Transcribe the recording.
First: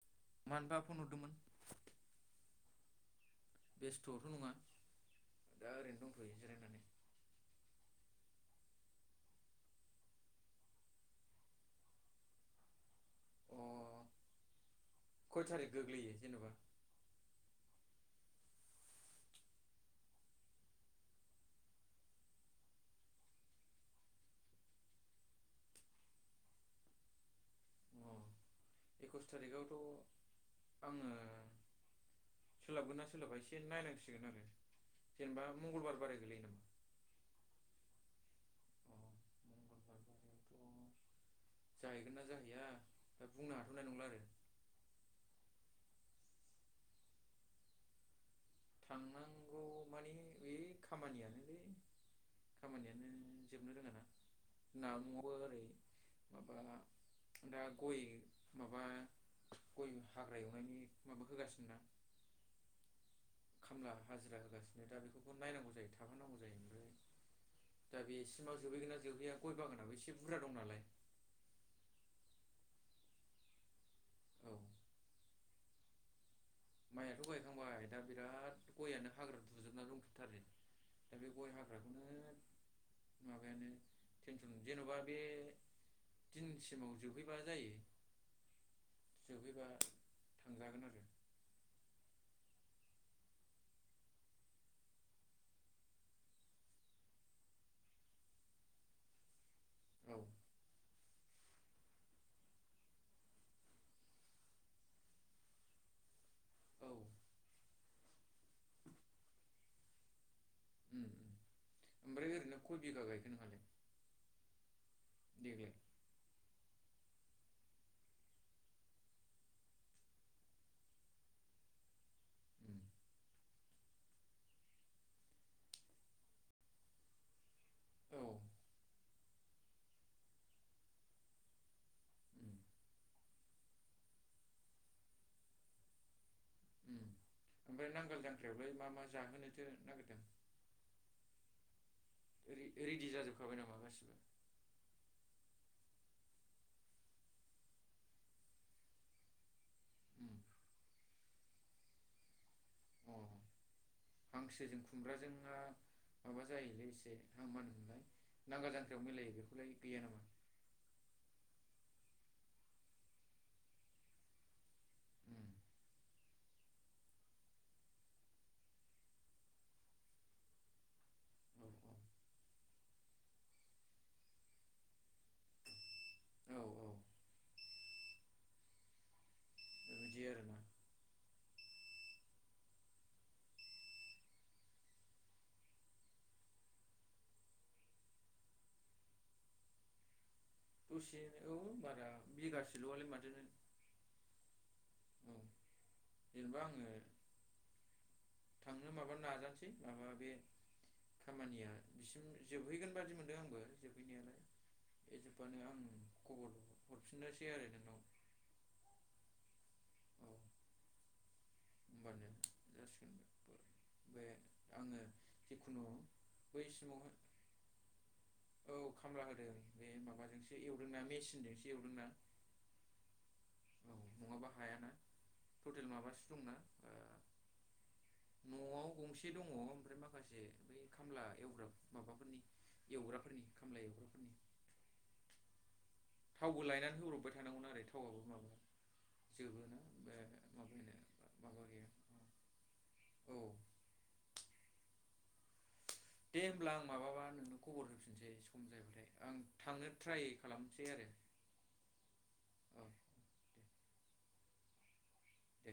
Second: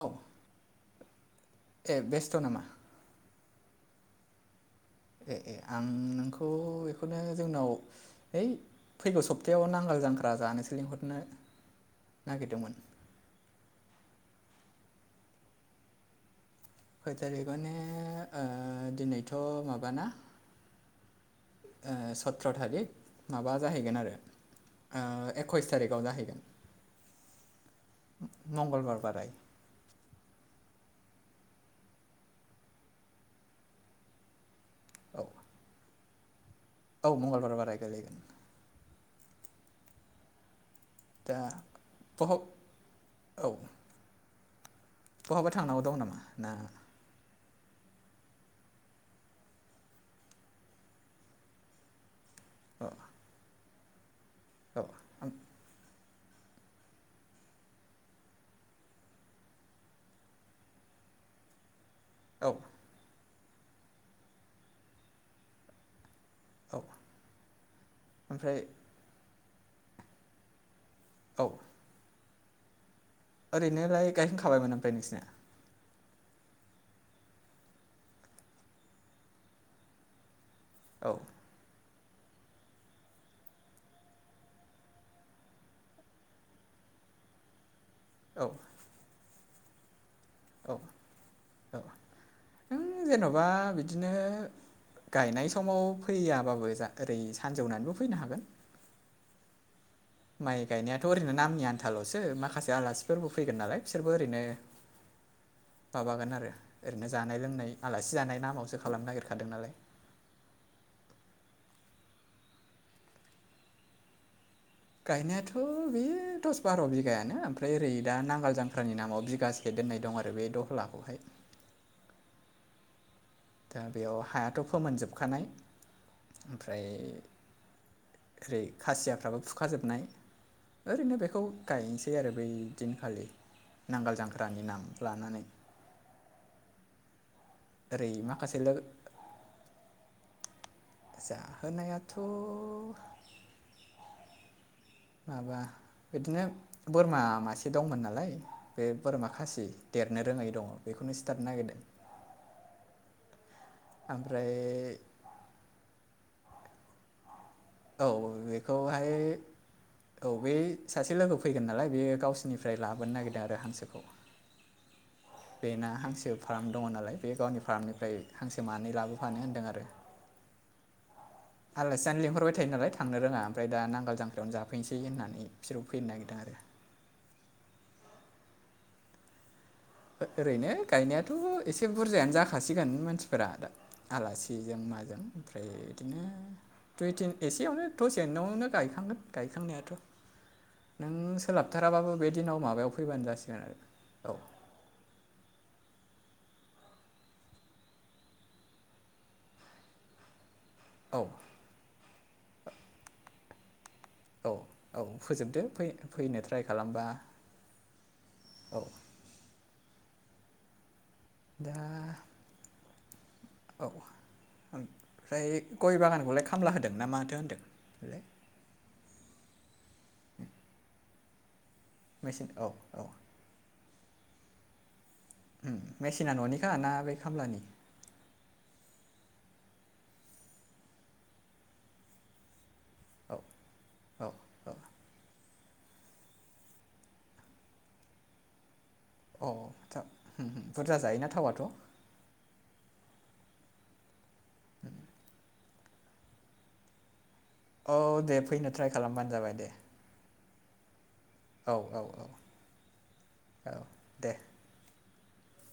औ मानोबा फन हरदोंमोन। ए बेस्थ' नामा। बेस्थ'थ' नङा। ए ए दा आं ओरैनो दंथ'यो नोंखौ जिरायनानै बेखौनो जोंनाव है फैगौ सब्तायाव नांगाल जांख्रा जानोसो लिंहरनो। नागिरदोंमोन। अ खय थारिख गोग्लैयो जेनेबा। खय थारिखआवनो दिनैथ' माबाना सत्र' थारिक माबा जाहैगोन आरो ओ एकयस थारिखाव जाहैगोन। अ मंगलबार एकस बाराय थारिखआवथ' आंङो सोलाबगोनना सोलाबा एसे नायनांसिगोन आरो। औ जेनेबा मंगलबार बाराय गोलैयो नामा। औ मंगलबार बाराय गलैगोन। नामा अ मंगलबार बारायावथ' दा जाहैगोन ना बहाव जाहैया दा औ बुंनो हाथ'नाय नंला आरो। बहाबा थांनांगौ दं नामा ना। थांनांगौ माने बे खामानियानो औ खामानियानो जोबनो रोङा ना औ न'आवबो ओम- ओरै माबा दा गय माबा गय हाग्रा एवनायनि माबा होगासिनो ना औ। खामला हाजिरा होगासिनो दा बेखौफोरखौबो नायनांगौ जायो। थाफानांगौ जायो औ ओमफ्राय दा ओमफ्राय बेसिमाव जोबहैगोन ना जोबहैया गय बागानाबो एसे बुरजा दं नालाय। औ। ओरैनोलाय औ गायखांखाबायमोन ओमफ्राय नोंसिना माइआथ' गायखांबाय दा बिराद गयानो हाग्रा दुजोबना दंथथारो औ दा बे गय हा ग्राखौनो माबायानो टेनसन जेन'बा बे दिन सिगांआव जोबहैबा जायो। औ। जोबहैबा औ थांजागोन आरो। औ जेन'बा बिदिनो गायनाय समाव फैयाबाबो जा ओरै सानजौनानैबो फैनो हागोन। औ माइ गायनायाथ' ओरैनो नामनि आनथाल'सो माखासे आलासिफोरबो फैगोन नालाय बिसोरबो ओरैनो माबागोन आरो औ ओरैनो उम जानाय लोंनाय आलासि जानाय नामावसो खालामनो नायगिर खादो नालाय अम ओमफ्राय ओरैनो कय बिगा गायखो नोंहालाय गायनायाथ' देग्लाय बे दस बार' बिगायानो ओमफ्राय ओरै दा नांगाल जांख्रानि नामाव बिगासे दोननाय दं आरो बे दखलाखौहाय अम दा बेयाव हायाथ' फोमोनजोबखानाय ओमफ्राय औ ओरै खासियाफ्राबो फुखाजोबनाय ओरैनो बेखौ गायनोसै आरो बै उम। दिनखालि नांगाल जांख्रानि नाम लानानै अम ओमफ्राय ओरै नांगोल माखासे जांख्रायावलाय लोगो मा मा जाहोनोथो नागिरदों। जाहोनायाथ' रेडि जाजोबखाबाय नामा गासिबो माबा बिदिनो बोरमा मासे दंमोन नालाय बे बोरमा खासि देरनो उम रोङै दङ बेखौनो सिथारनो नागिरदों। अ ओमफ्राय हांसोजों खुमब्राजोंआ माबा जायोलै एसे हामानो औ बेखौहाय गैया नामा औ बे सासे लोगो फैगोन नालाय बे गावसोरनिफ्राय लाबोनो नागिरदों आरो हांसोखौ उम बेना हांसो फार्म दङ नालाय बे गावनि फार्मनिफ्राय हांसो मानै लाबोफानो होनदों आरो। आलासि जानो लिंहरबाय थायो नालाय थांनो रोङा। ओमफ्राय दा नांगोल जांख्रायावनो जाफैनोसै होननानै बिसोरो फैनो नागिरदों आरो। औ औ [inaudible] ओरैनो गायनायाथ' एसे बुरजायानो जाखासिगोन मानसिफोरा दा आलासिजों माजों ओमफ्राय बिदिनो दुइ तिन एसेयावनो थ'जेननावनो गायखांगोन गायखांनायाथ'। नों दसेनो औ बारा सोलाबथाराबाबो बे दिनाव माबायाव बिगासेल'आलाय फैबानो माथोनो जासिगोन आरो औ। औ जेनेबा आङो थांनो माबा नाजानोसै माबा बे औ। खामानिया बिसिम जोबहैगोन बादि मोनदों आंबो जोबहैनायालाय औ औ बे फोजोबदो जोबबानो फै आं फैनो ट्राइ खबर खालामबा हरफिननोसै आरो नोंनाव। औ। औ दा होमबानो जासिगोन। औ बे आङो ओमफ्राय जिखुनु गय बागानखौलाय बै खामला होदों ना सिमावहाय माथो होनदों इलाय? औ खामला होदों बे माबाजोंसो एवदोंना मेसिनजोंसो एवदोंना। मेचिन औ औ। औ नङाबा हायाना टटेल माबासो मेसिना दंना न'निखा ना ओ बे खामलानि? न'आव गंसे दङ ओमफ्राय माखासे बै खामला एवग्रा माबाफोरनि औ एवग्राफोरनि खामला औ एवग्राफोरनि। औ। थावबो लायनानै होब्रबबाय थानांगौना एरै थावआबो माबा औ जोबोना आदसा बुरजा जायोना थावाथ' बे [unintelligible] औ। [inaudible] दे होमब्ला आं माबाबा नोंनो खबर औ होफिनसै दे सम फैनो ट्राइ जायोबाथाय खालामबानो आं जाबाय दे थांगोन। ट्राय खालामसै आरो। औ औ औ। औ। औ दे दे। दे।